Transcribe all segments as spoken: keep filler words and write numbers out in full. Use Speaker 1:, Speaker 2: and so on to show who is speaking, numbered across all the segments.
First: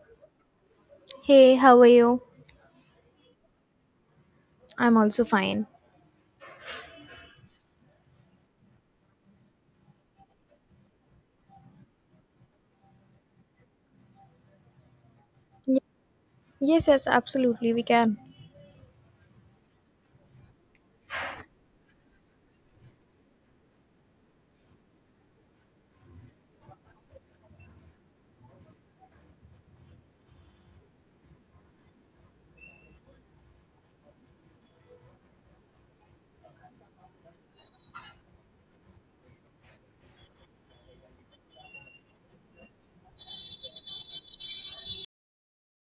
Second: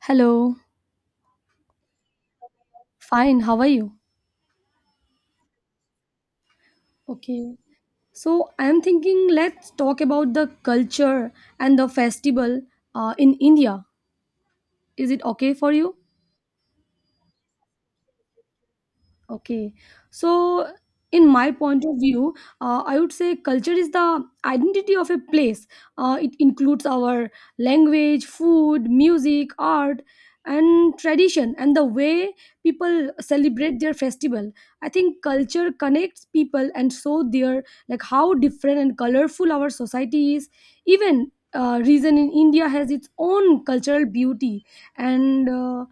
Speaker 1: Hello.
Speaker 2: Hey, how are you?
Speaker 1: Fine. How are you?
Speaker 2: I'm also fine.
Speaker 1: Okay. So I'm thinking let's talk about the culture and the festival uh, in India. Is it okay for
Speaker 2: Y-
Speaker 1: you?
Speaker 2: Yes, yes, absolutely, we can.
Speaker 1: Okay. So, in my point of view, uh, I would say culture is the identity of a place. Uh, it includes our language, food, music, art, and tradition, and the way people celebrate their festival. I think culture connects people, and so their like how different and colorful our society is. Even uh, region in India has its own cultural beauty, and uh,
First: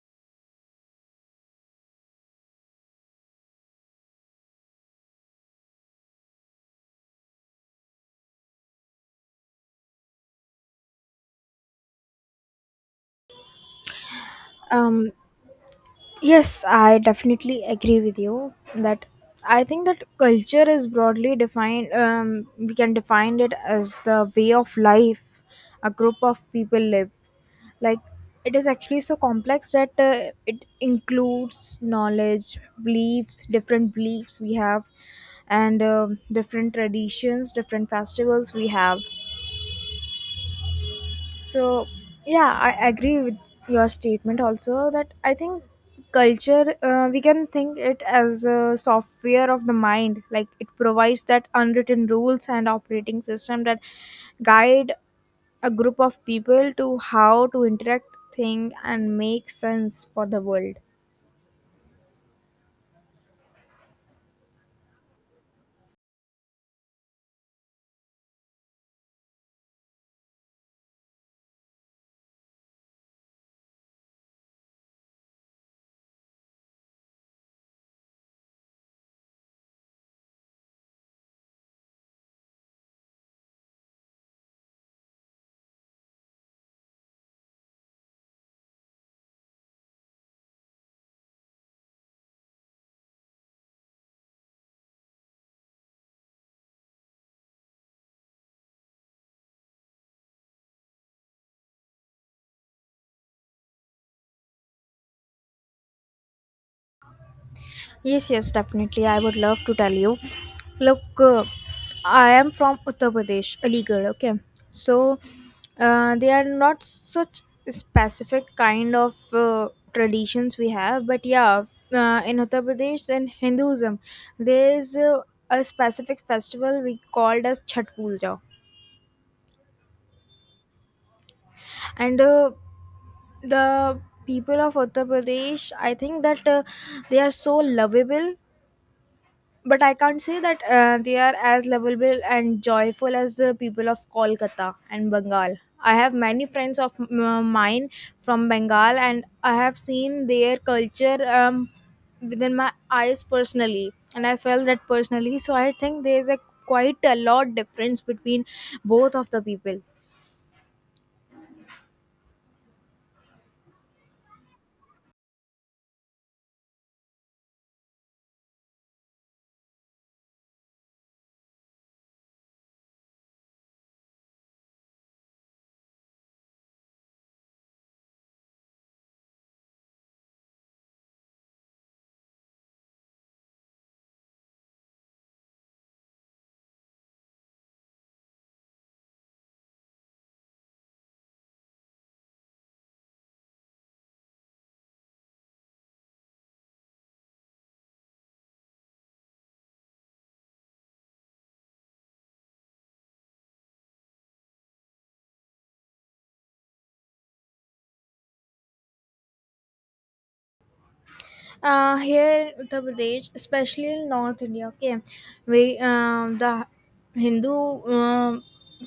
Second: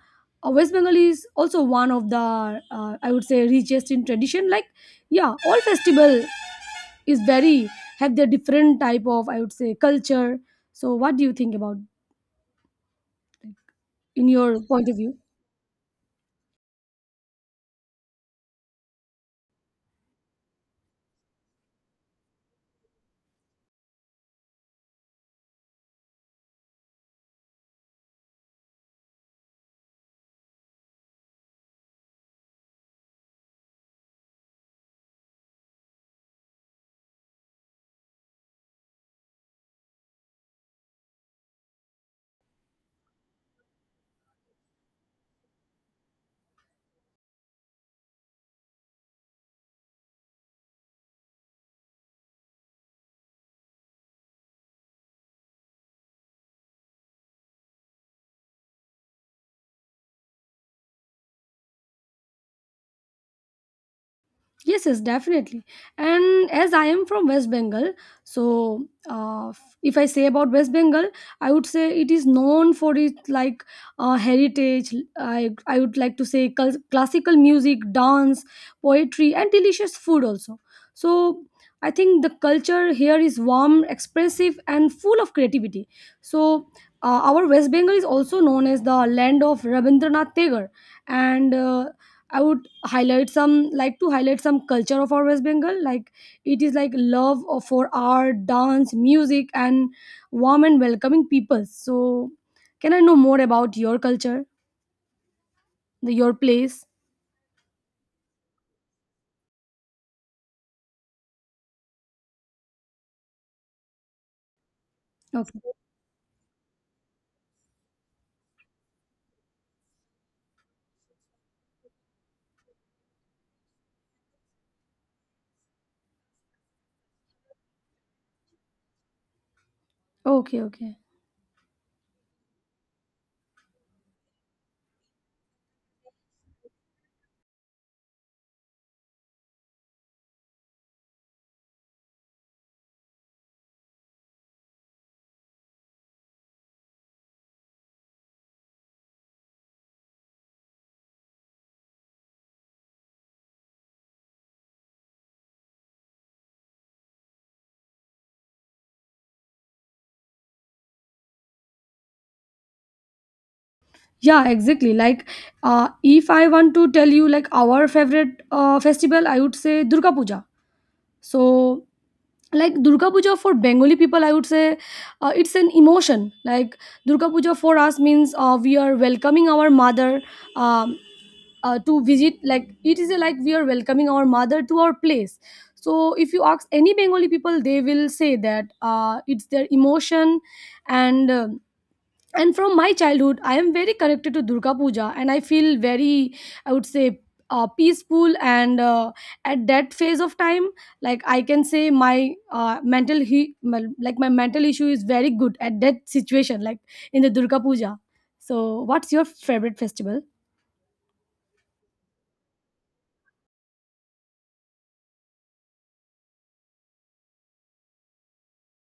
Speaker 1: uh, West Bengal is also one of the uh, I would say richest in tradition. Like yeah, all festival is very have their different type of I would say culture. So what do you think about like, in your point of
Speaker 2: Um,
Speaker 1: view?
Speaker 2: yes, I definitely agree with you that I think that culture is broadly defined. Um, we can define it as the way of life a group of people live. Like it is actually so complex that uh, it includes knowledge, beliefs, different beliefs we have, and um different traditions, different festivals we have. So, yeah, I agree with your statement also that I think culture, uh, we can think it as a software of the mind. Like it provides that unwritten rules and operating system that guide a group of people to how to interact, think, and make sense for the world.
Speaker 1: Yes, yes, definitely. And as I am from West Bengal, so uh, if I say about West Bengal, I would say it is known for its like uh, heritage. I I would like to say cul- classical music, dance, poetry, and delicious food also. So I think the culture here is warm, expressive, and full of creativity. So uh, our West Bengal is also known as the land of Rabindranath Tagore, and uh, I would highlight some like to highlight some culture of our West Bengal. Like it is like love of- for art, dance, music, and warm and welcoming people. So, can I know more about your culture, the, your place?
Speaker 2: Yes, yes, definitely. I would love to tell you. Look, uh, I am from Uttar Pradesh, Aligarh, okay? So,
Speaker 1: Okay,
Speaker 2: uh, they are not such specific kind of uh, traditions we have, but yeah, uh, in Uttar Pradesh and Hinduism, there is uh, a specific festival we called as Chhat Puja.
Speaker 1: okay, okay.
Speaker 2: And uh, the people of Uttar Pradesh, I think that uh, they are so lovable but I can't say that uh, they are as lovable and joyful as the people of Kolkata and Bengal. I have many friends of m- uh, mine from Bengal, and I have seen their culture um, within my eyes personally, and I felt that personally. So I think there is a quite a lot difference between both of the people.
Speaker 1: Yeah, exactly. Like, uh, if I want to tell you like our favorite uh, festival, I would say Durga Puja. So like Durga Puja for Bengali people I would say uh, it's an emotion. Like Durga Puja for us means uh, we are welcoming our mother, um, uh, to visit. Like it is a, like we are welcoming our mother to our place. So if you ask any Bengali people they will say that uh, it's their emotion, and uh, and from my childhood I am very connected to Durga Puja and I feel very, I would say, uh, peaceful, and uh, at that phase of time, like I can say my uh, mental he- my- like my mental issue is very good at that situation, like in the Durga Puja. So what's your favorite festival?
Speaker 2: uh, here in Uttar Pradesh, especially in North India, okay, we um, the Hindu um,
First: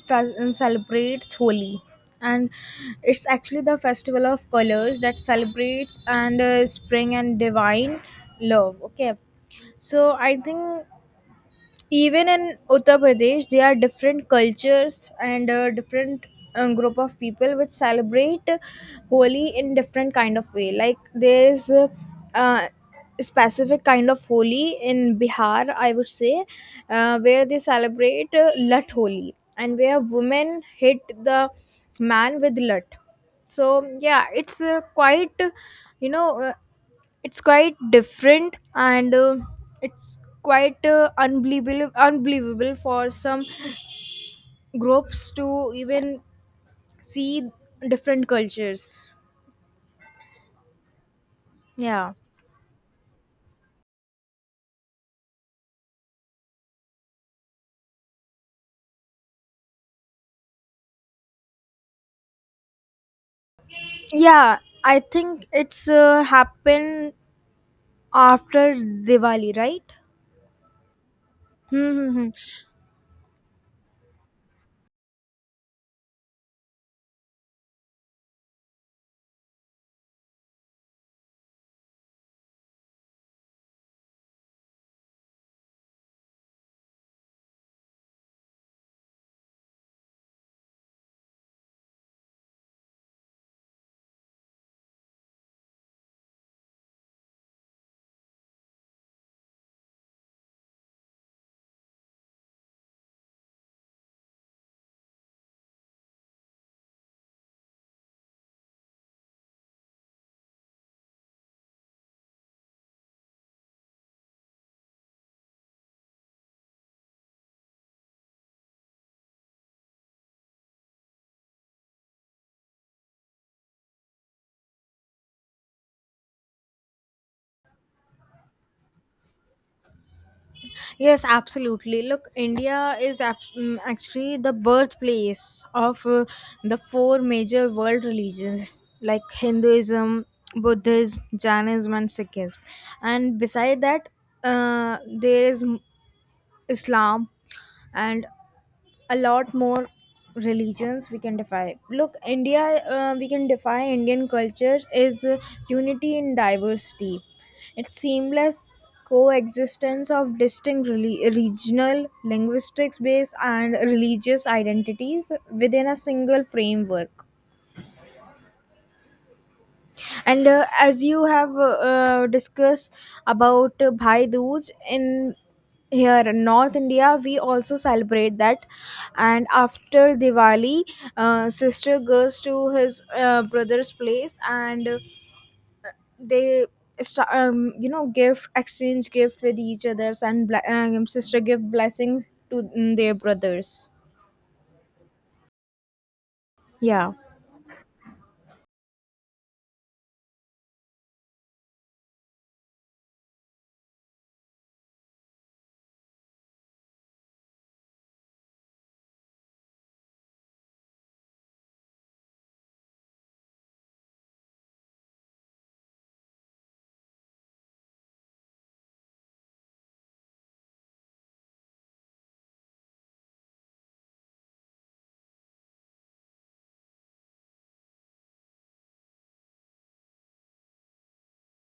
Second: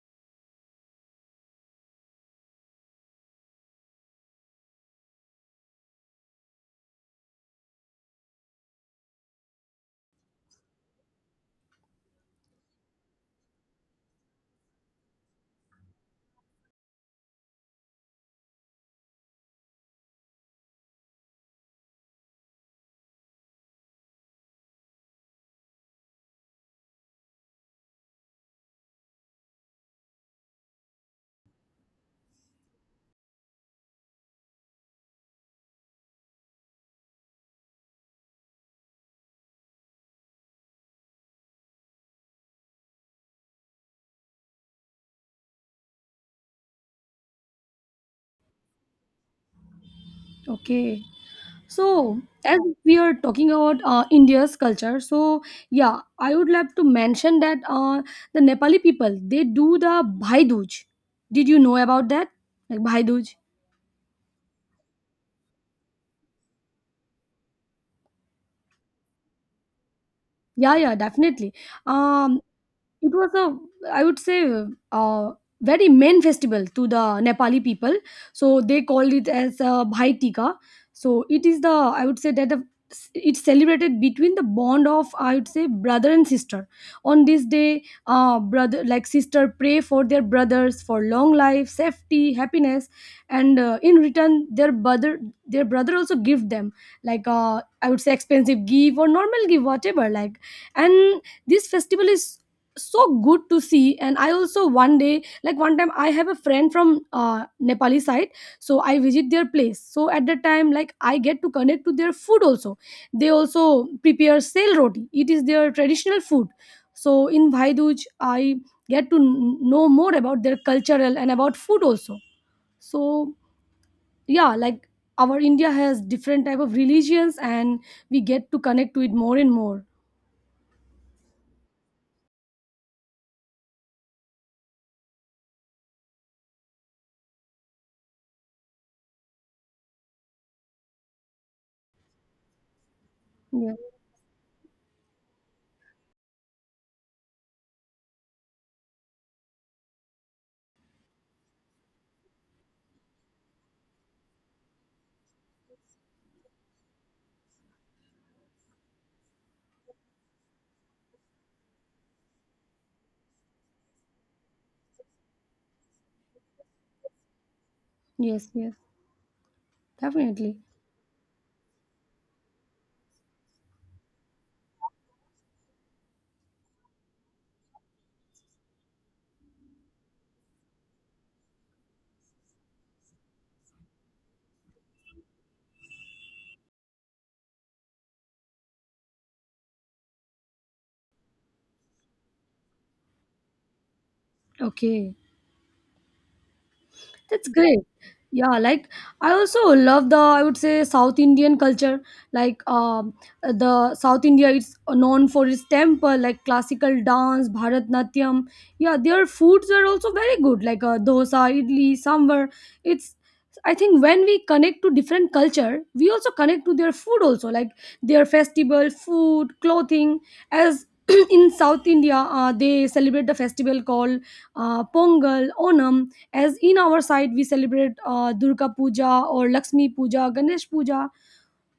Speaker 2: fes- celebrates Holi, and it's actually the festival of colors that celebrates and uh, spring and divine love. Okay, so I think even in Uttar Pradesh, there are different cultures and uh, different um, group of people which celebrate Holi in different kind of way. Like there is a, uh, specific kind of Holi in Bihar, I would say, uh, where they celebrate uh, Lat Holi and where women hit the man with lut. So yeah, it's uh, quite you know. Uh, it's quite different and uh, it's quite uh, unbelievable unbelievable for some groups to even see different cultures.
Speaker 1: Okay. So,
Speaker 2: Yeah,
Speaker 1: as we are talking about uh, India's culture, so yeah, I would love to mention that uh, the Nepali people they do the Bhai Dooj. Did you know about that? Like Bhai Dooj?
Speaker 2: yeah. I think it's uh, happened after Diwali, right?
Speaker 1: Yeah, yeah, definitely.
Speaker 2: Hmm.
Speaker 1: Um, it was a, I would say, uh, very main festival to the Nepali people, so they called it as uh, Bhai Tika. So it is the, I would say, that the it's celebrated between the bond of, I would say, brother and sister. On this day, uh, brother, like sister pray for their brothers for long life, safety, happiness, and uh, in return their brother, their brother also give them, like uh, I would say, expensive gift or normal gift, whatever. Like, and this festival is so good to see, and I also one day, like one time, I have a friend from uh, Nepali side, so I visit their place. So at that time, like I get to connect to their food also. They also prepare sel roti, it is their traditional food. So in Bhaiduj, I get to kn- know more about their cultural and about food also. So yeah, like our India has different type of religions, and we get to connect to it more and more.
Speaker 2: Yes, absolutely. Look, India is ab- mm, actually the birthplace of uh, the four major world religions like Hinduism, Buddhism, Jainism, and Sikhism. And
Speaker 1: Yeah.
Speaker 2: beside that, uh, there is Islam and a lot more religions we can defy. Look, India, uh, we can defy Indian cultures is uh, unity in diversity. It's seamless coexistence of distinct reli- regional linguistics based and religious identities within a single framework.
Speaker 1: Yes, yes,
Speaker 2: And
Speaker 1: definitely.
Speaker 2: uh, as you have uh, uh, discussed about uh, Bhai Dooj in, here in North India we also celebrate that. And after Diwali, uh, sister goes to his uh, brother's place, and uh, they sta- um, you know give exchange gift with each others, and ble- um, sister give blessings to mm, their brothers.
Speaker 1: Okay.
Speaker 2: Yeah.
Speaker 1: That's great. Yeah, like I also love the, I would say, South Indian culture. Like um, the South India is known for its temple, like classical dance, Bharatnatyam. Yeah, their foods are also very good, like uh, dosa, idli, sambar. It's, I think when we connect to different culture, we also connect to their food also, like their festival, food, clothing. As in South India, uh, they celebrate the festival called uh, Pongal, Onam, as in our side we celebrate uh, Durga Puja or Lakshmi Puja, Ganesh Puja.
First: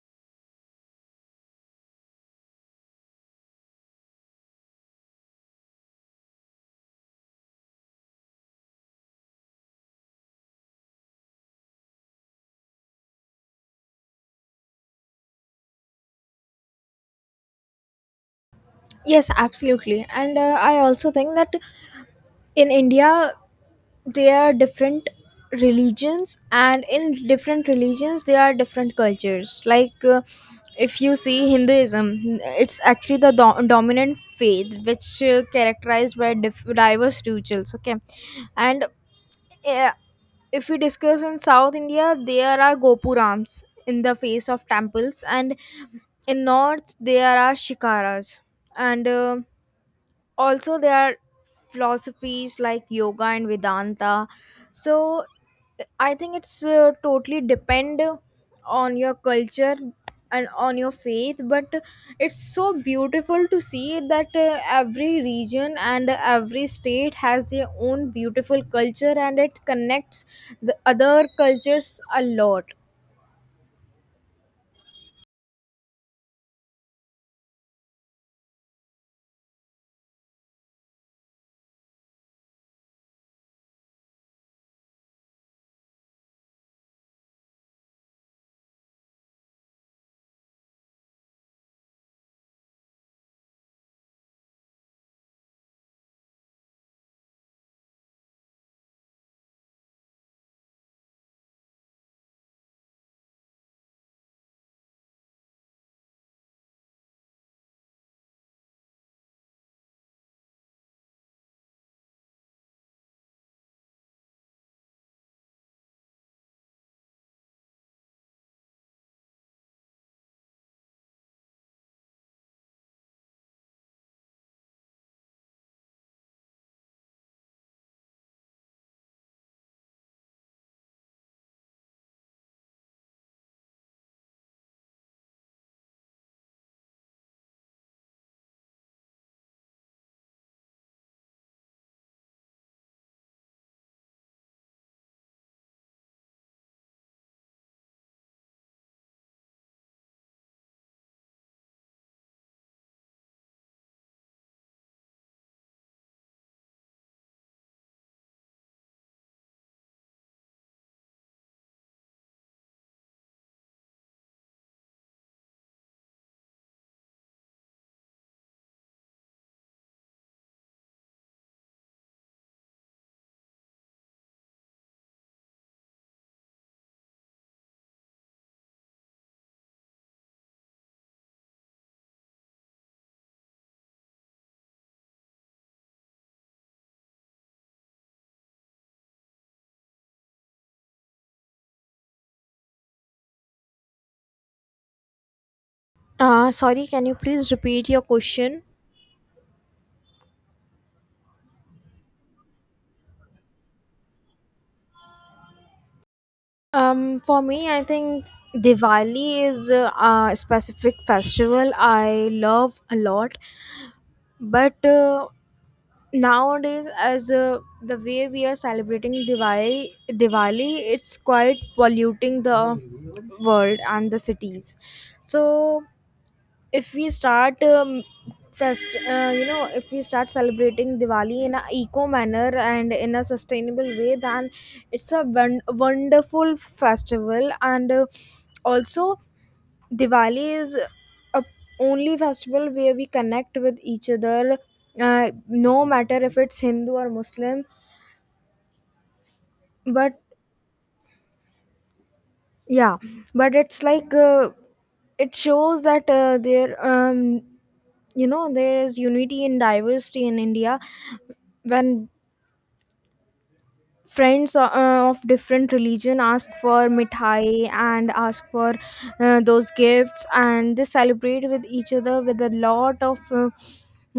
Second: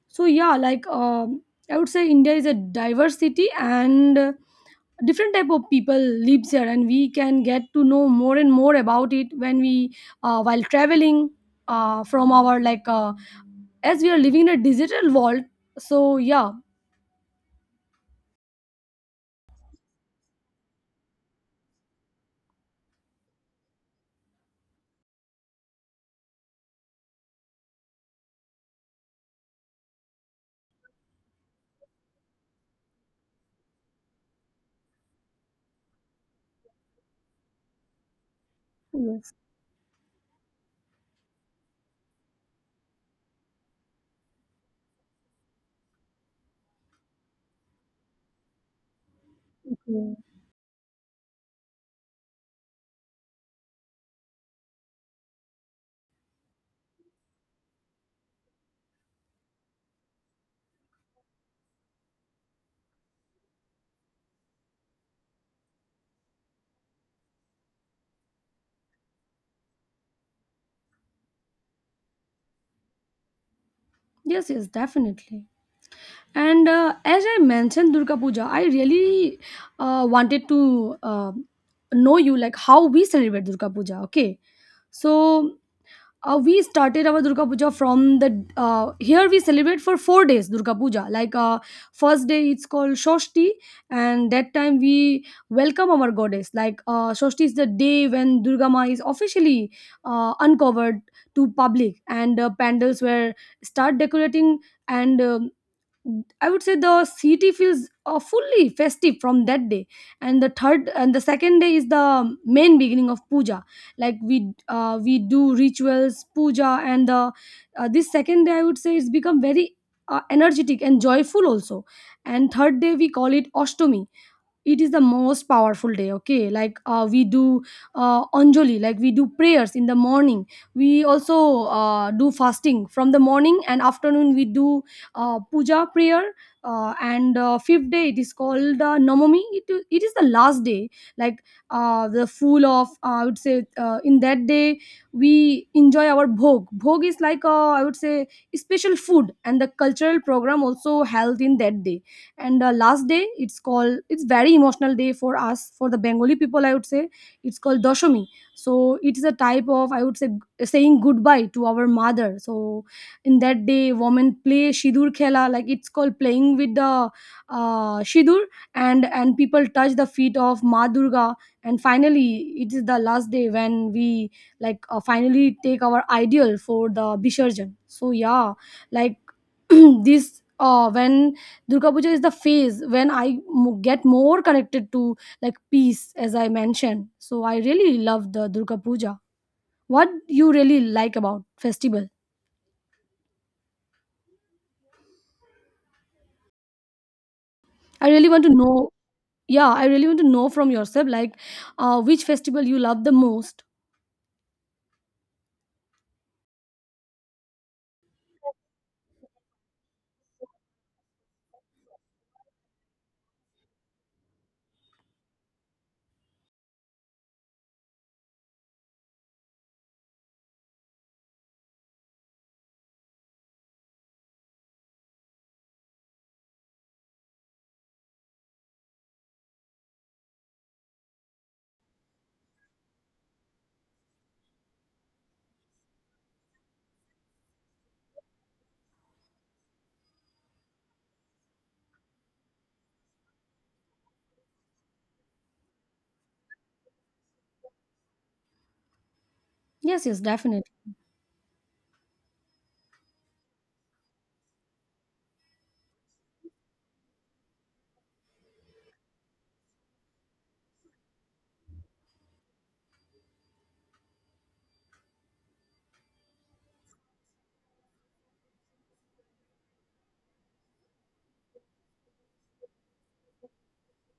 Speaker 1: So yeah, like um, I would say India is a diversity, and uh, different type of people lives here, and we can get to know more and more about it when we uh, while traveling uh, from our, like uh, as we are living in a digital world. So yeah.
Speaker 2: Yes, absolutely, and uh, I also think that in India they are different religions, and in different religions there are different cultures. Like uh, if you see Hinduism, it's actually the do- dominant faith which uh, characterized by diff- diverse rituals, okay. And
Speaker 1: Yes.
Speaker 2: uh, if we discuss in South India, there are gopurams in the face of temples, and in North there are shikaras, and uh,
Speaker 1: Okay.
Speaker 2: also there are philosophies like yoga and Vedanta. So I think it's uh, totally depend on your culture and on your faith, but it's so beautiful to see that uh, every region and every state has their own beautiful culture and it connects the other cultures a lot.
Speaker 1: Yes, yes, definitely. And uh, as I mentioned Durga Puja, I really uh, wanted to uh, know you like how we celebrate Durga Puja. Okay, so uh, we started our Durga Puja from the uh, here we celebrate for four days Durga Puja. Like uh, first day it's called Shoshti, and that time we welcome our goddess. Like uh, Shoshti is the day when Durga Ma is officially uh, uncovered to public, and uh, pandals were start decorating, and um I would say the city feels uh, fully festive from that day, and the third and the second day is the main beginning of puja. Like we uh, we do rituals, puja, and the uh, this second day, I would say it's become very uh, energetic and joyful also. And third day we call it Ashtami. It is the most powerful day. Okay, like uh, we do uh, anjali, like we do prayers in the morning. We also uh, do fasting from the morning, and afternoon we do uh, puja prayer, uh, and uh, fifth day it is called uh, namami. It, it is the last day, like uh, the full of uh, I would say uh, in that day we enjoy our bhog. Bhog is like, uh, I would say, special food, and the cultural program also held in that day. And the last day, it's called, it's very emotional day for us, for the Bengali people, I would say. It's called Doshami. So it is a type of, I would say, g- saying goodbye to our mother. So in that day women play shidur khela, like it's called playing with the uh, shidur, and and people touch the feet of Ma Durga, and finally it is the last day when we, like uh, finally take our ideal for the bisharjan. So yeah, like this uh when Durga Puja is the phase when I m- get more connected to, like peace, as I mentioned. So I really love the Durga Puja. What you really like about festival?
Speaker 2: Uh, sorry can you please repeat your
Speaker 1: I really want to
Speaker 2: question?
Speaker 1: know. Yeah, I really want to know from yourself, like uh, which festival you love the most.
Speaker 2: Um, for me, I think Diwali is a, a specific festival I love a lot. But uh, nowadays, as uh, the way we are celebrating Diwali, Diwali, it's quite polluting the world and the cities. So if we start um, fest uh, you know if we start celebrating Diwali in a eco manner and in a sustainable way, then it's a won- wonderful festival. And uh, also Diwali is a only festival where we connect with each other, uh, no matter if it's Hindu or Muslim.
Speaker 1: Yes, yes,
Speaker 2: But
Speaker 1: definitely.
Speaker 2: yeah, but it's like uh, it shows that uh, there um, you know there is unity in diversity in India when friends uh, uh, of different religion ask for mithai and ask for uh, those gifts, and they celebrate with each other with a lot of uh,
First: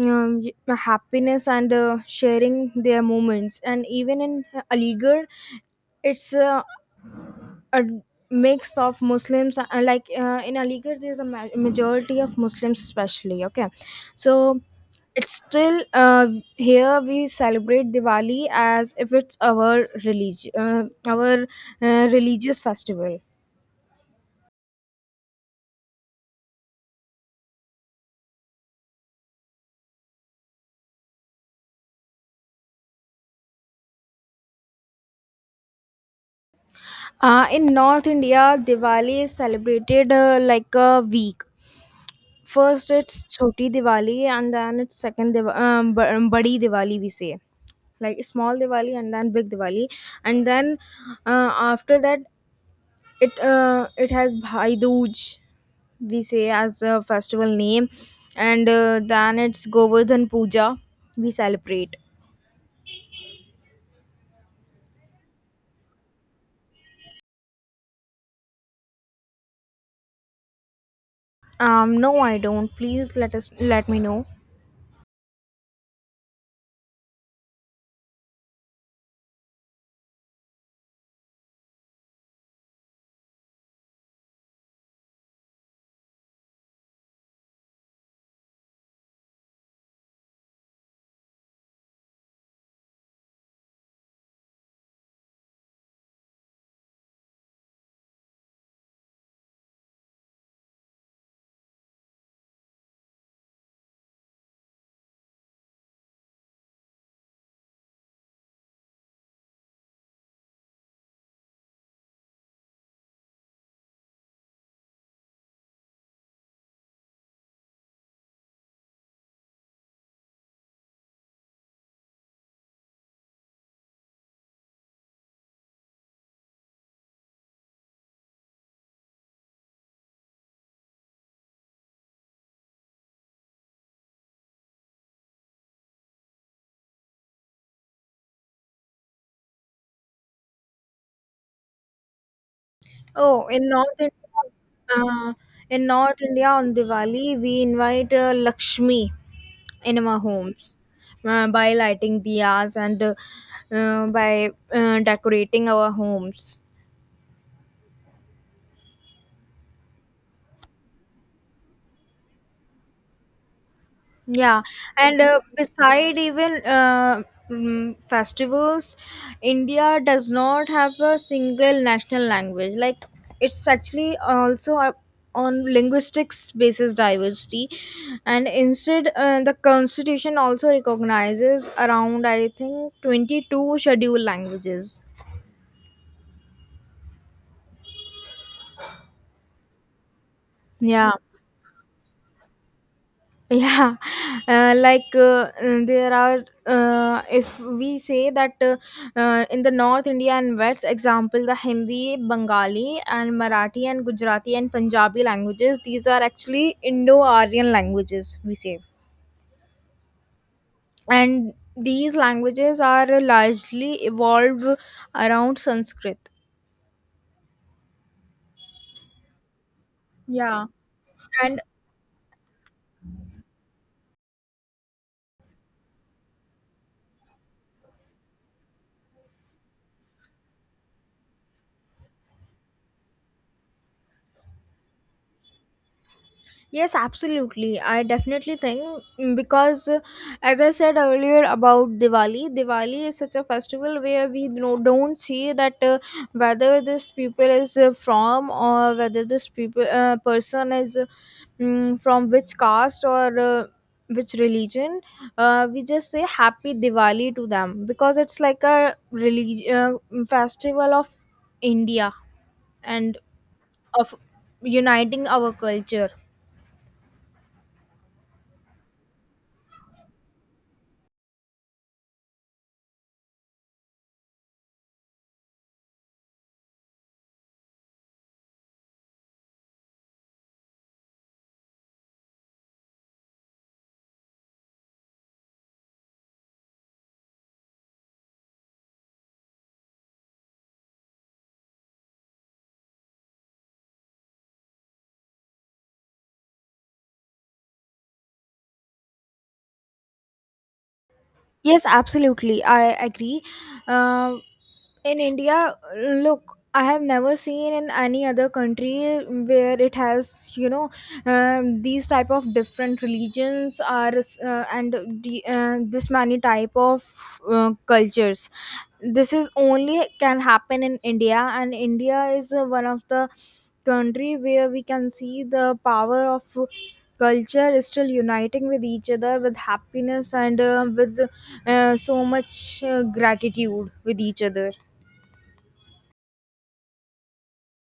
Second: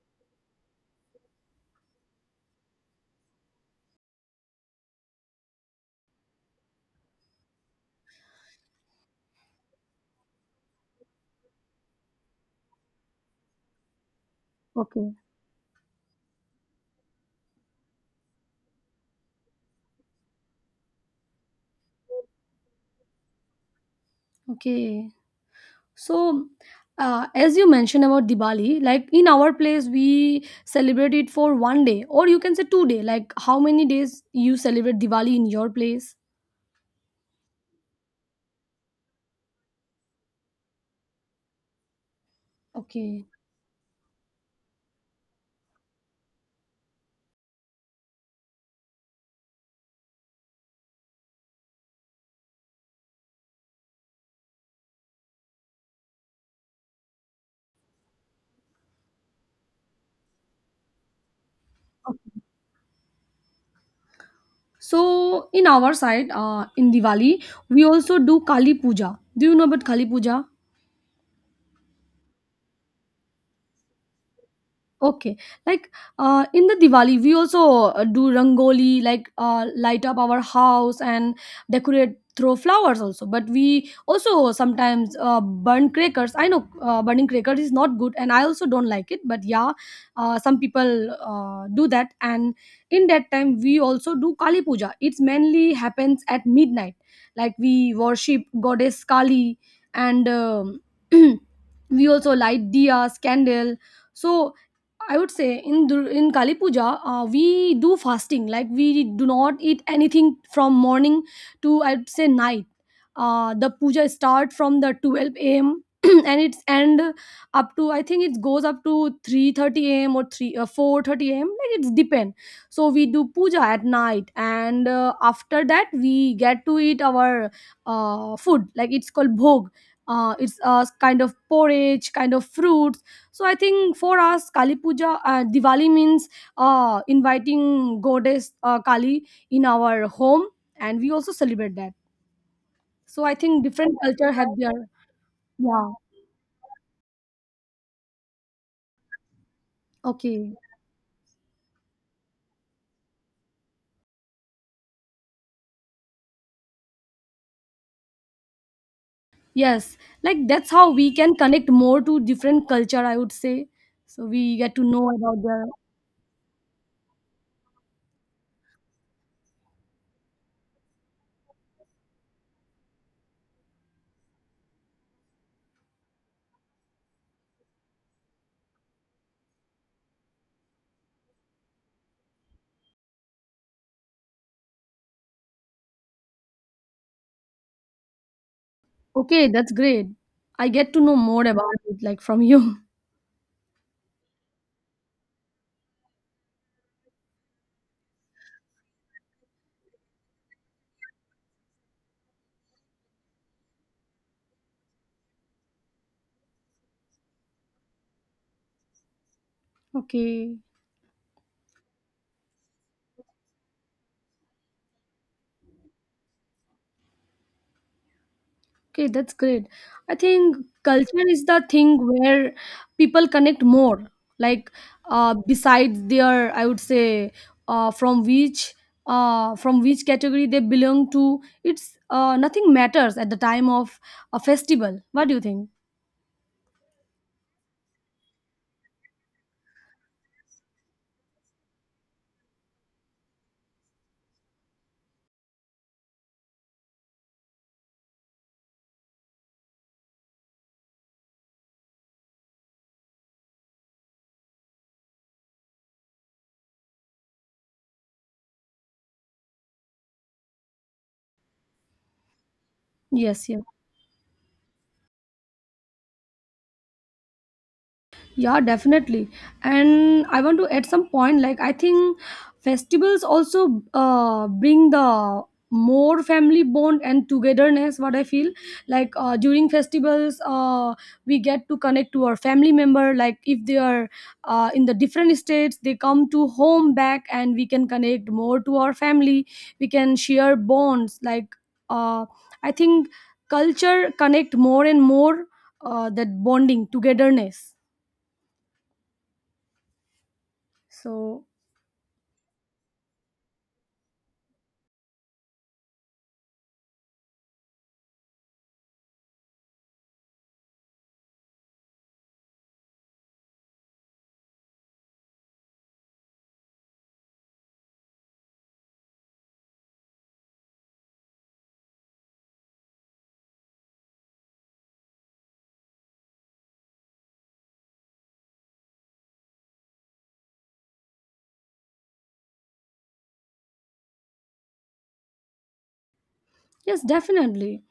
Speaker 2: um, y- happiness and uh, sharing their moments. And even in Aligarh, it's uh, a mix of Muslims, uh, like uh, in Aligarh there's a ma- majority of Muslims especially, okay. So
Speaker 1: Okay.
Speaker 2: it's still uh, here we celebrate Diwali as if it's our religion, uh, our uh, religious festival.
Speaker 1: Okay, so uh, as you mentioned about Diwali, like in our place, we celebrate it for one day, or you can say two day. Like how many days you celebrate Diwali in your place?
Speaker 2: Uh, in North India, Diwali is celebrated uh, like a week. First, it's
Speaker 1: Okay.
Speaker 2: Choti Diwali, and then it's second Div- um, B- um, Badi Diwali. We say like small Diwali and then big Diwali, and then uh, after that, It uh, it has Bhai Dooj, we say as a festival name, and uh, then it's Govardhan Puja we celebrate.
Speaker 1: So in our side, uh, in Diwali, we also do Kali Puja. Do you know about Kali Puja?
Speaker 2: Um, no, I don't. Please let us let me know.
Speaker 1: Okay, like uh, in the Diwali, we also uh, do rangoli, like uh, light up our house and decorate through flowers also. But we also sometimes uh, burn crackers. I know uh, burning crackers is not good, and I also don't like it. But yeah, uh, some people uh, do that, and in that time we also do Kali Puja. It's mainly happens at midnight, like we worship goddess Kali, and um, we also light diyas, candle. So I would say in Dur- in Kali Puja, uh, we do fasting. Like we do not eat anything from morning to I'd say night. Uh, the puja start from the twelve a m and it's end up to, I think it goes up to three thirty a m or three uh, four thirty a m. Like it's depend. So we do puja at night, and uh, after that we get to eat our uh, food. Like it's called bhog. Uh, it's a kind of porridge, kind of fruit. So I think for us, Kali Puja, uh, Diwali means uh, inviting goddess uh, Kali in our home, and we also celebrate that. So I
Speaker 2: Oh,
Speaker 1: think
Speaker 2: in
Speaker 1: different
Speaker 2: North
Speaker 1: culture
Speaker 2: India,
Speaker 1: have their,
Speaker 2: uh, in
Speaker 1: yeah.
Speaker 2: North India on Diwali we invite uh, Lakshmi in our
Speaker 1: Okay.
Speaker 2: homes uh, by lighting diyas, and uh, uh, by uh, decorating our homes.
Speaker 1: Yes, like that's how we can connect more to different culture, I would say, so we
Speaker 2: Yeah,
Speaker 1: get to know
Speaker 2: and
Speaker 1: about
Speaker 2: uh,
Speaker 1: their.
Speaker 2: beside even uh, mm, festivals, India does not have a single national language. Like it's actually also a, on linguistics basis diversity, and instead uh, the constitution also recognizes around I think twenty two scheduled languages.
Speaker 1: Okay, that's great. I get to
Speaker 2: Yeah.
Speaker 1: know more about it, like from you.
Speaker 2: Yeah, uh, like uh, uh, there are, uh, if we say that uh, uh, in the North India and West, example, the Hindi, Bengali, and Marathi, and Gujarati, and Punjabi languages, these are actually Indo Aryan languages, we say.
Speaker 1: Okay.
Speaker 2: And these languages are largely evolved around Sanskrit.
Speaker 1: Okay, that's great. I think
Speaker 2: Yeah,
Speaker 1: culture is
Speaker 2: and
Speaker 1: the thing where people connect more. Like, uh, besides their, I would say, uh, from which, uh, from which category they belong to, it's uh, nothing matters at the time of a festival. What do you think?
Speaker 2: Yes, absolutely. I definitely think, mm, because, uh, as I said earlier about Diwali, Diwali is such a festival where we no, don't see that uh, whether this people is uh, from, or whether this people uh, person is uh, mm, from which caste or uh, which religion. Uh, we just say Happy Diwali to them because it's like a religion uh, festival of India and
Speaker 1: Yes, yes.
Speaker 2: of uniting our culture.
Speaker 1: Yeah, definitely. And I want to add some point. Like I think festivals also uh, bring the more family bond and togetherness. What I feel, like uh, during festivals, uh, we get to connect to our family member. Like if they are uh, in the different states, they come to home back, and we can connect more to our family. We can share bonds. Like uh, I think culture connect more and more uh, that bonding togetherness. So,
Speaker 2: Yes, absolutely. I agree. Um in India, look, I have never seen in any other country where it has, you know, um, these type of different religions are uh, and the, uh, this many type of uh, cultures. This is only can happen in India, and India is uh, one of the country where we can see the power of culture is still uniting with each other with happiness and uh, with uh, so much uh, gratitude with each other.
Speaker 1: yes, definitely.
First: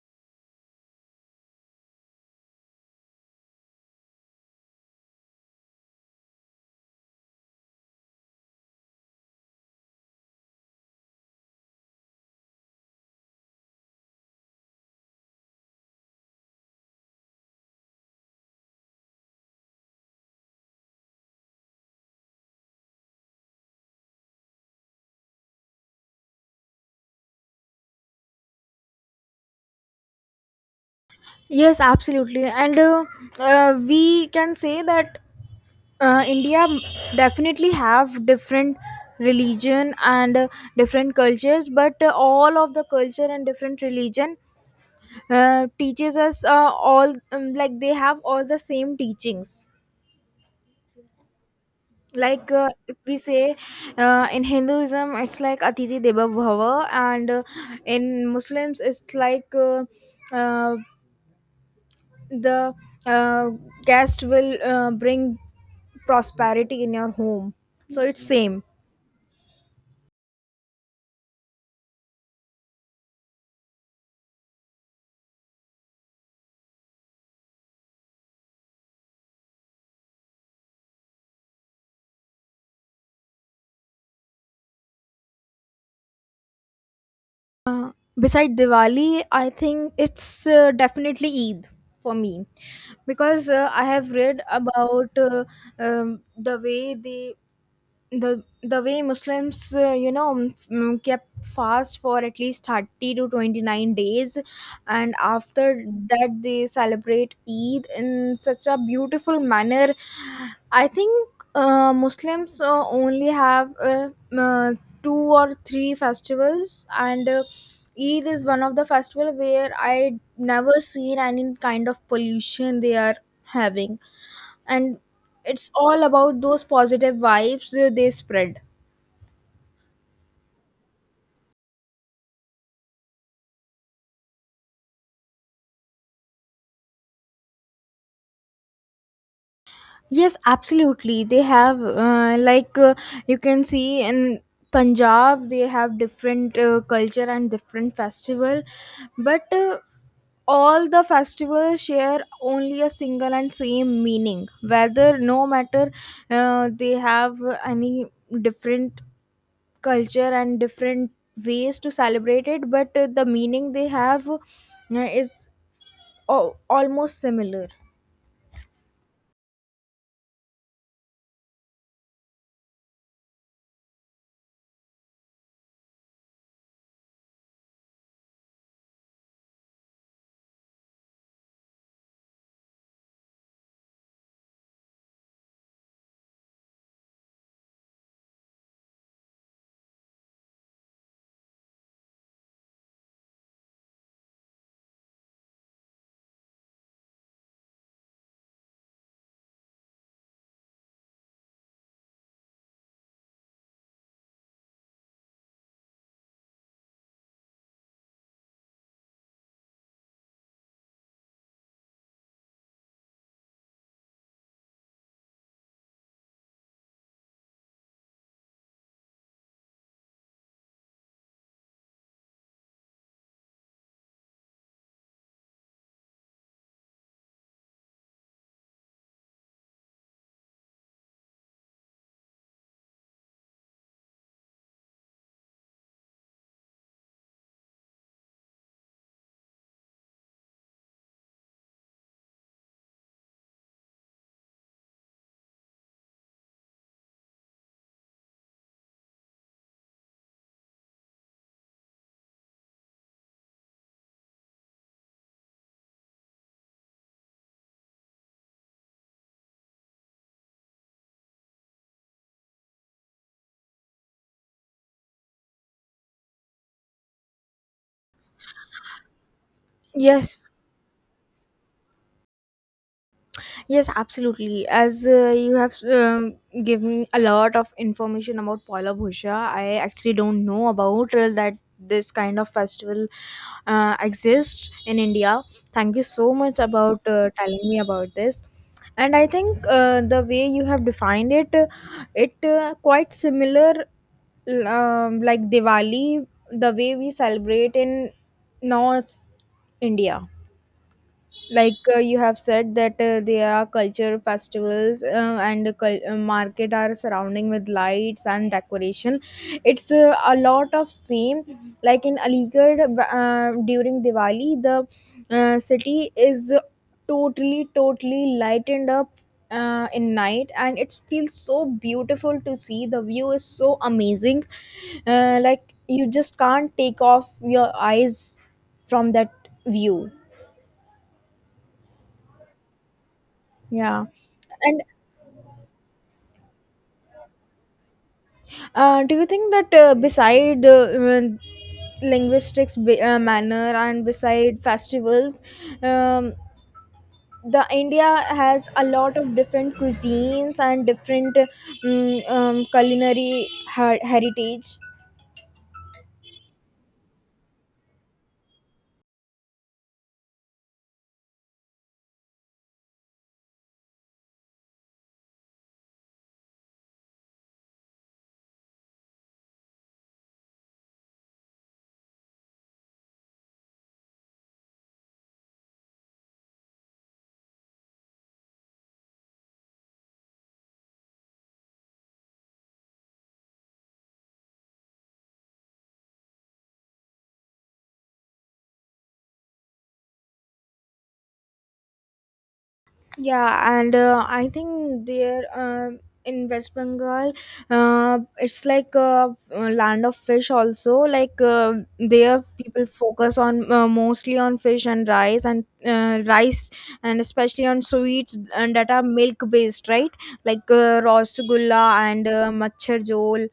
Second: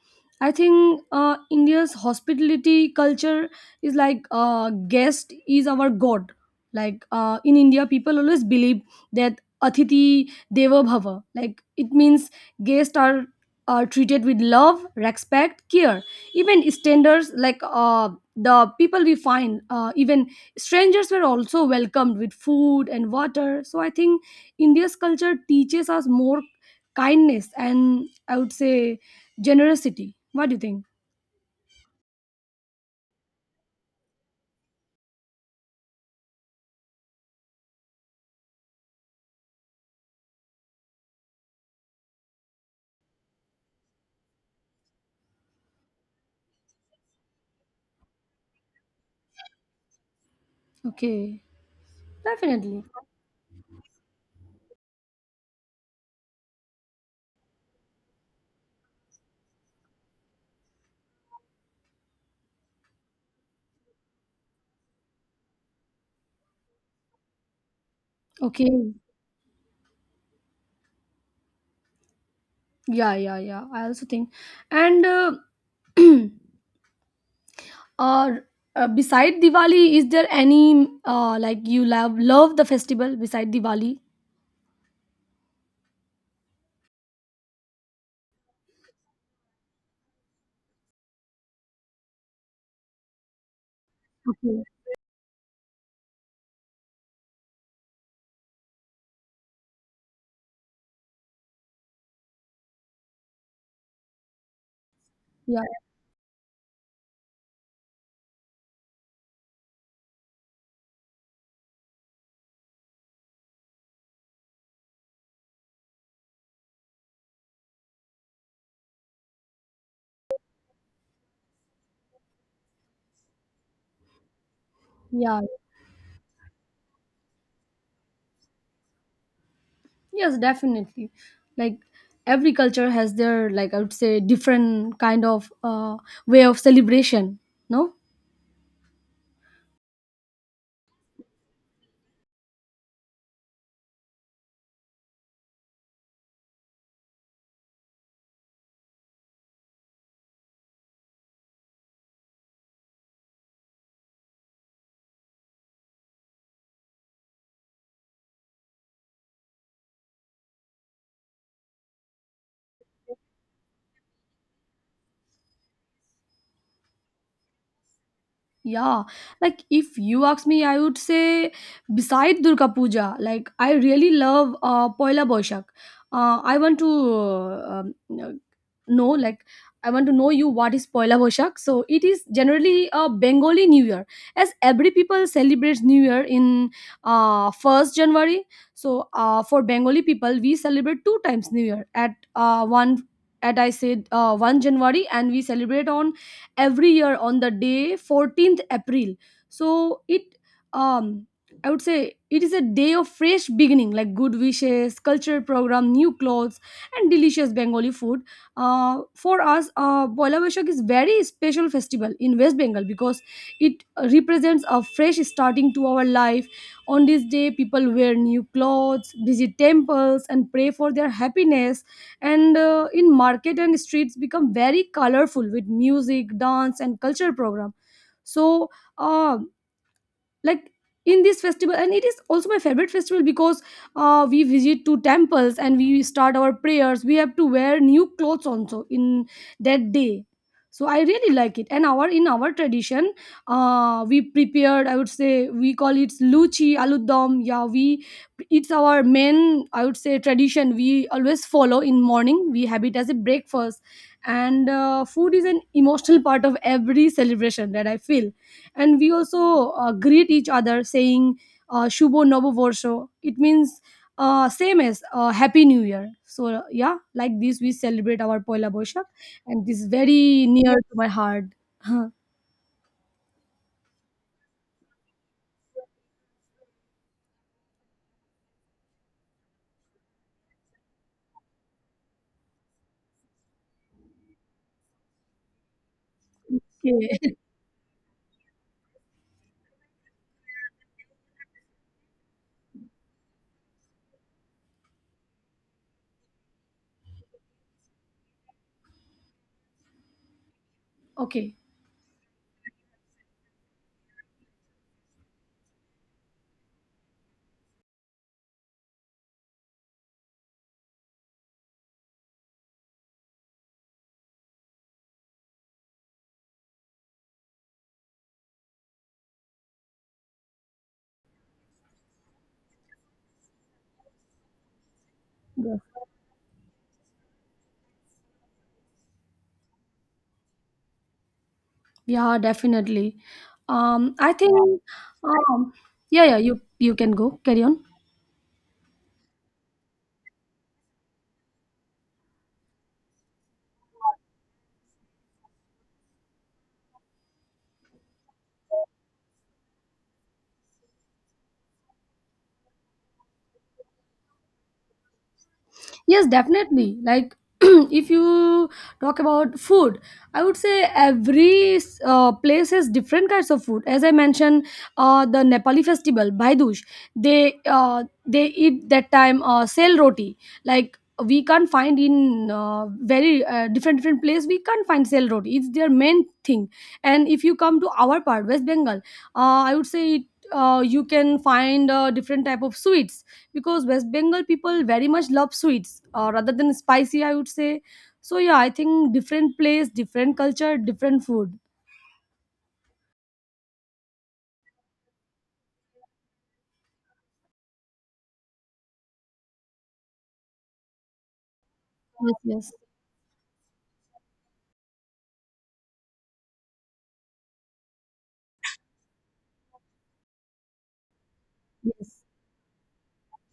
Speaker 1: I think uh, India's hospitality culture is like uh, guest is our god. Like uh, in India, people always believe that Atiti Deva Bhava. Like it means guests are, are treated with love, respect, care. Even standards like uh, the people we find, uh, even strangers were also welcomed with food and water. So I think India's culture teaches us more kindness, and I would say generosity. What do you think?
Speaker 2: Yes, absolutely, and uh, uh, we can say that uh, India definitely have different religion and uh, different cultures, but uh, all of the culture and different religion uh, teaches us uh, all um, like they have all the same teachings.
Speaker 1: Okay.
Speaker 2: Like uh,
Speaker 1: Definitely.
Speaker 2: if we say uh, in Hinduism it's like Atiti Deva Bhava, and uh, in Muslims it's like uh, uh, the uh, guest will uh, bring prosperity in your home, so it's same.
Speaker 1: Okay. Yeah, yeah, yeah, I also think. And uh, uh, uh, beside Diwali, is there any uh, like, you love love the festival beside Diwali?
Speaker 2: Beside Diwali, I think it's uh, definitely Eid for me, because uh, I have read
Speaker 1: Okay.
Speaker 2: about uh, um, the way they the the way Muslims, uh, you know, mm, kept fast for at least thirty to twenty-nine days, and
Speaker 1: Yeah,
Speaker 2: after that they celebrate Eid in such a beautiful manner. I think uh, Muslims uh, only have uh, m- uh, two or three festivals, and uh, Eid is one of the festival where I never seen any kind of pollution they are having, and
Speaker 1: yeah.
Speaker 2: it's all about those positive vibes uh, they spread.
Speaker 1: Yes, definitely. Like every culture has their, like, I would say, different kind of uh, way of celebration, no?
Speaker 2: Yes, absolutely, they have uh, like uh, you can see in Punjab they have different uh, culture and different festival, but uh, all the festivals share only a single and same meaning, whether no matter uh, they have any different culture and different ways to celebrate it, but uh, the meaning they have uh, is Oh, almost similar.
Speaker 1: Yeah, like if you ask me, I would say beside Durga Puja, like I really love uh, Poila Boishak. Uh, I want to uh, um, uh, know, like, I want to know you what is Poila Boishak. So it is generally a Bengali New Year, as every people celebrates New Year in uh, first January. So uh, for Bengali people, we celebrate two times New Year at uh, one. At I said uh, one January, and we celebrate on every year on the day fourteenth April. So it, um I would say, it is a day of fresh beginning, like good wishes, cultural program, new clothes and delicious Bengali food. Uh, for us, uh, Poila Boishakh is very special festival in West Bengal because it represents a fresh starting to our life. On this day, people wear new clothes, visit temples and pray for their happiness. And uh, in market and streets become very colorful with music, dance and culture program. So, uh, like, in this festival, and it is also my favorite festival because uh, we visit to temples and we start our prayers. We have to wear new clothes also in that day. So I really like it, and our in our tradition, uh, we prepared, I would say, we call it luchi aludom. Yeah, we, it's our main, I would say, tradition we always follow. In morning we have it as a breakfast. And uh, food is an emotional part of every celebration, that I feel. And we also uh, greet each other saying uh, Shubho Novovorsho. It means uh, same as uh, happy new year. So yeah, like this we celebrate our Poila Boishak, and this is very
Speaker 2: Yes,
Speaker 1: near to my heart.
Speaker 2: yes, absolutely. As uh, you have um, given a lot of information about Poila Bhusha, I actually don't know about uh, that this kind of festival uh, exists in India. Thank you so much about uh,
Speaker 1: Okay.
Speaker 2: telling me about this. And I think uh, the way you have defined it, uh, it uh, quite similar, um, like Diwali, the way we celebrate in North India.
Speaker 1: Okay.
Speaker 2: Like uh, you have said that uh, there are culture festivals uh, and cul- uh, market are surrounding with lights and decoration. It's uh, a lot of same like in Aligarh uh, during Diwali the uh, city is totally totally lightened up uh, in night, and it feels so beautiful to see. The view is so amazing, uh, like
Speaker 1: Yeah.
Speaker 2: you just can't take off your eyes from that view.
Speaker 1: Yeah, definitely.
Speaker 2: Yeah.
Speaker 1: um I think.
Speaker 2: And
Speaker 1: um yeah, yeah, you you can go, carry on.
Speaker 2: uh, Do you think that uh, beside uh, um, linguistics be- uh, manner and beside festivals, um, the India has a lot of different cuisines and different um, um, culinary her- heritage?
Speaker 1: Yes, definitely. Like, if you talk about food, I would say every uh, place has different kinds of food. As I mentioned, uh, the Nepali festival, Bhaidush, they uh, they eat that time uh, sel roti. Like we can't find in uh, very uh, different different place. We can't find sel roti. It's their main thing. And if you come to our part, West Bengal, uh, I would say. It, Uh, you can find uh, different type of sweets because West Bengal people very much love sweets uh, rather than spicy, I would say. So yeah, I think different place, different culture, different food.
Speaker 2: Yeah, and uh, I think there um in West Bengal, uh, it's like a uh, land of fish. Also, like uh,
Speaker 1: Yes,
Speaker 2: there,
Speaker 1: yes,
Speaker 2: people focus on uh, mostly on fish and rice and uh, rice, and especially on sweets and that are milk based, right? Like uh, rasgulla
Speaker 1: yes.
Speaker 2: and uh, machhar jol.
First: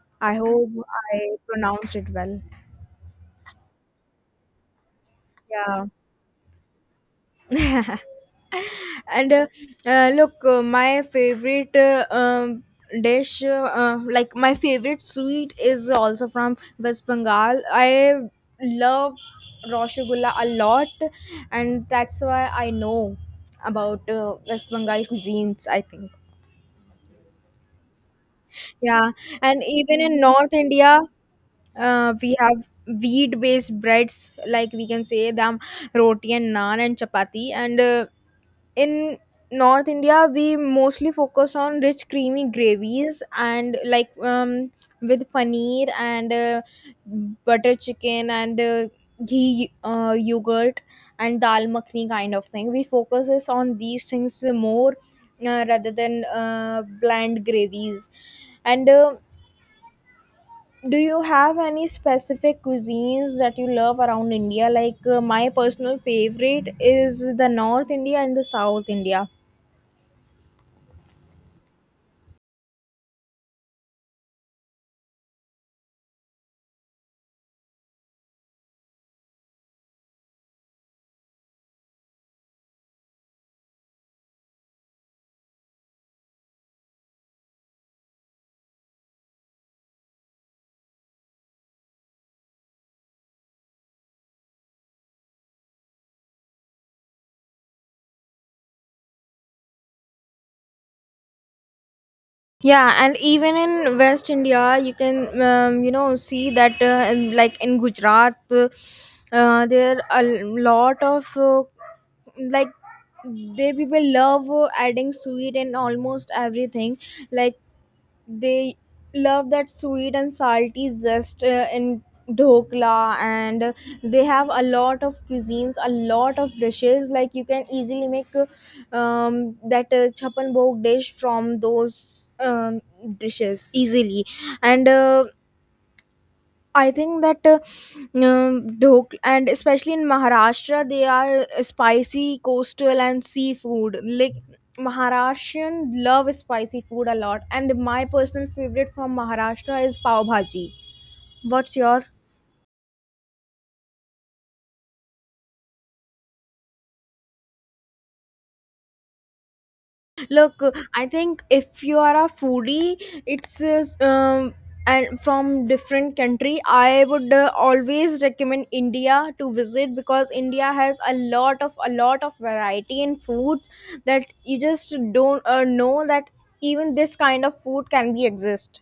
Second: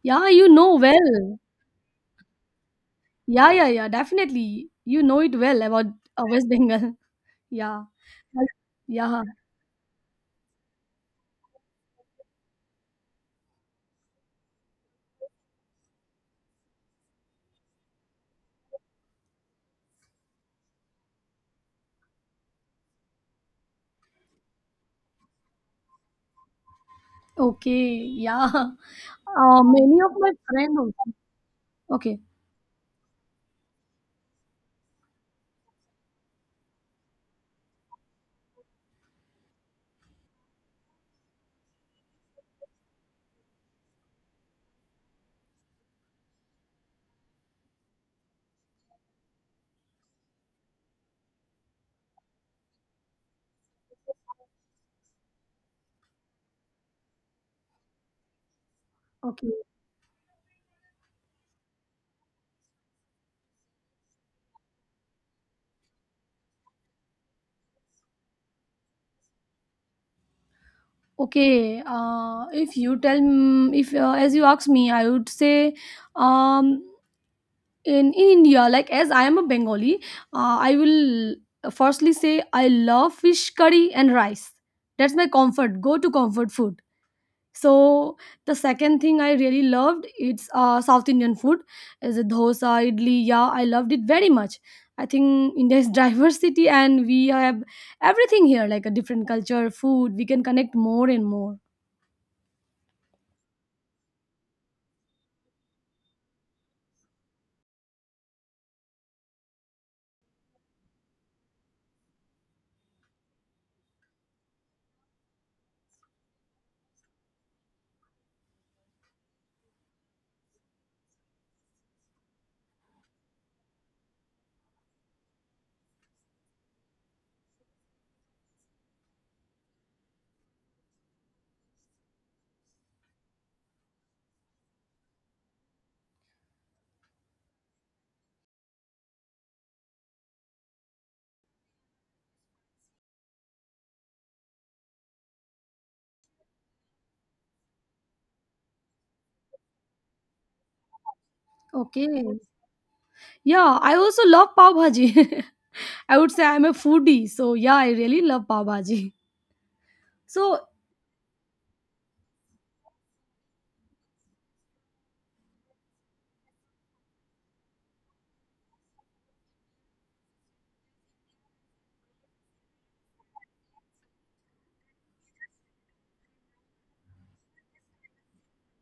Speaker 1: Yeah,
Speaker 2: I
Speaker 1: you
Speaker 2: hope
Speaker 1: know
Speaker 2: I
Speaker 1: well.
Speaker 2: pronounced it well.
Speaker 1: Yeah, yeah, yeah. Definitely, you know it well
Speaker 2: Yeah.
Speaker 1: about uh, West Bengal. Yeah, yeah.
Speaker 2: and uh, uh, look uh, my favorite uh, um, dish uh, uh, like my favorite sweet is also from West Bengal. I love rasgulla a lot, and that's why I know about uh, West Bengal cuisines, I think.
Speaker 1: Okay, yeah.
Speaker 2: Yeah,
Speaker 1: Uh,
Speaker 2: and
Speaker 1: many
Speaker 2: even
Speaker 1: of
Speaker 2: in
Speaker 1: my
Speaker 2: North
Speaker 1: friends
Speaker 2: India,
Speaker 1: also.
Speaker 2: uh,
Speaker 1: Okay,
Speaker 2: we have wheat based breads. Like, we can say them roti and naan and chapati, and uh, in North India we mostly focus on rich creamy gravies and like um with paneer and uh, butter chicken and uh, ghee, uh, yogurt and dal makhni kind of thing. We focus is on these things more, uh, rather than uh, bland gravies and uh,
Speaker 1: okay.
Speaker 2: do you have any specific cuisines that you love around India? Like uh, my personal favorite is the North India and the South India.
Speaker 1: Okay, uh, if you tell, m- if uh, as you ask me, I would say, um, in, in India, like, as I am a Bengali, uh, I will firstly say I love fish curry and rice. That's my comfort, go to comfort food. So the second thing I really loved, it's uh, South Indian food, as a dosa, idli. Yeah, I loved it very much. I think India is diversity, and we have everything here, like a different culture food, we can connect more and more.
Speaker 2: Yeah, and even in West India, you can um, you know, see that uh, in- like in Gujarat, uh, uh, there are a lot of uh, like they people love uh, adding sweet in almost everything. Like, they love that sweet and salty zest uh, in dhokla, and uh, they have a lot of cuisines, a lot of dishes. Like, you can easily make uh, um, that uh, chapan bhog dish from those um, dishes easily, and uh, I think that uh, um, dhok. And especially in Maharashtra, they are spicy, coastal, and seafood. Like, Maharashtrian love spicy food a lot, and my personal favorite from Maharashtra is pav bhaji. What's your?
Speaker 1: Okay, yeah, I also love pav bhaji. I would say I'm a foodie, so yeah, I really love pav bhaji.
Speaker 2: Look,
Speaker 1: So
Speaker 2: I think if you are a foodie, it's uh, um, and from different country, I would uh, always recommend India to visit, because India has a lot of a lot of variety in foods that you just don't uh, know that even this kind of food can be exist.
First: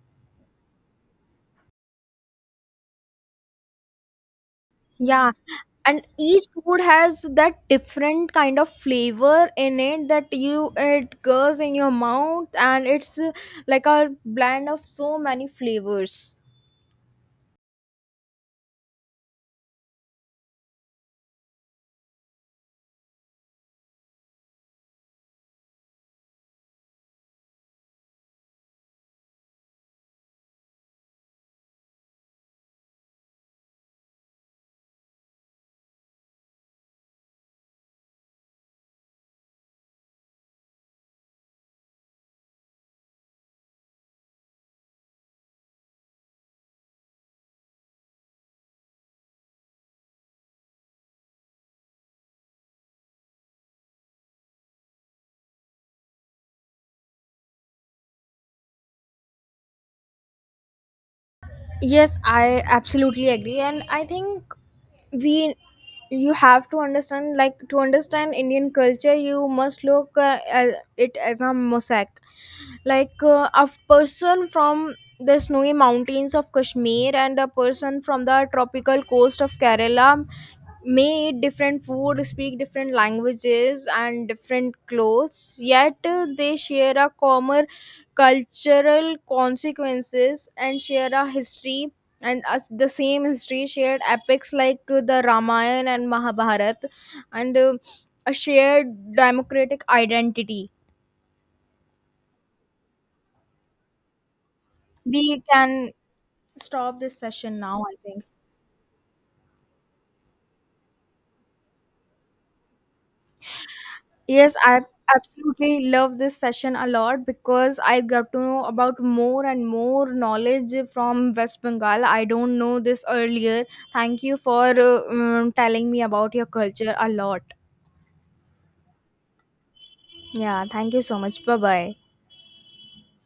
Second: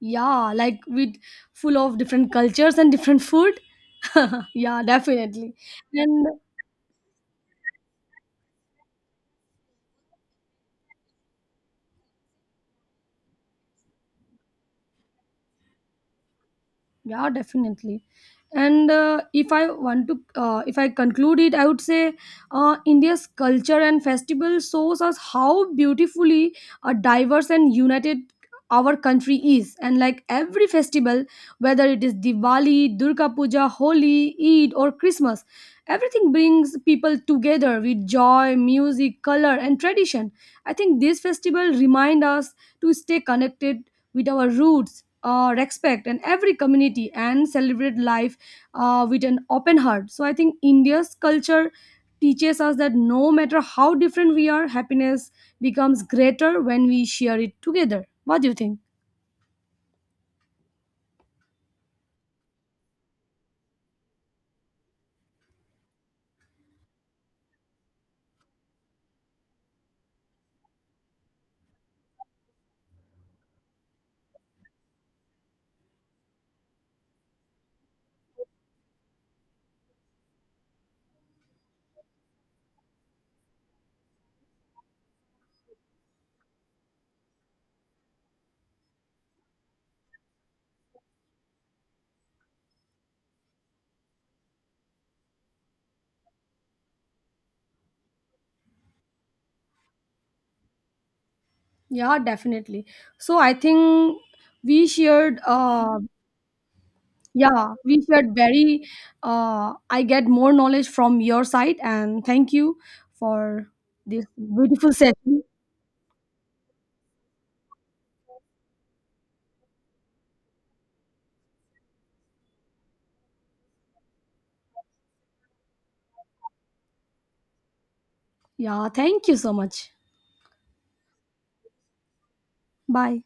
Speaker 1: yeah, like with full of different cultures and different food. Yeah,
Speaker 2: Yeah,
Speaker 1: definitely.
Speaker 2: and
Speaker 1: And.
Speaker 2: each food has that different kind of flavor in it, that you it goes in your mouth and it's uh, like a blend of so many flavors.
Speaker 1: Yeah, definitely. And uh, if i want to uh, if I conclude it, I would say, uh, India's culture and festival shows us how beautifully uh, diverse and united our country is. And like every festival, whether it is Diwali, Durga Puja, Holi, Eid or Christmas, everything brings people together with joy, music, color and tradition. I think this festival remind us to stay connected with our roots, uh, respect and every community and celebrate life uh, with an open heart. So I think India's culture teaches us that no matter how different we are, happiness becomes greater when we share it together. What do you think?
Speaker 2: Yes, I absolutely agree, and I think we you have to understand, like, to understand Indian culture you must look uh, at it as a mosaic. Like uh, a person from the snowy mountains of Kashmir and a person from the tropical coast of Kerala may eat different food, speak different languages and different clothes, yet uh, they share a common cultural consequences and share a history, and as the same history shared epics like uh, the Ramayana and Mahabharat, and uh, a shared democratic identity.
Speaker 1: Yeah, definitely. So I think we shared.
Speaker 2: We can
Speaker 1: Uh,
Speaker 2: stop this session
Speaker 1: yeah,
Speaker 2: now, I
Speaker 1: we
Speaker 2: think.
Speaker 1: shared very. Uh, I get more knowledge from your side, and thank you for this
Speaker 2: Yes, I
Speaker 1: beautiful session.
Speaker 2: absolutely love this session a lot, because I got to know about more and more knowledge from West Bengal. I don't know this earlier. Thank you for uh, um, telling me about your culture a lot.
Speaker 1: Yeah, thank you so much.
Speaker 2: Yeah, thank you so much. Bye bye.
Speaker 1: Bye.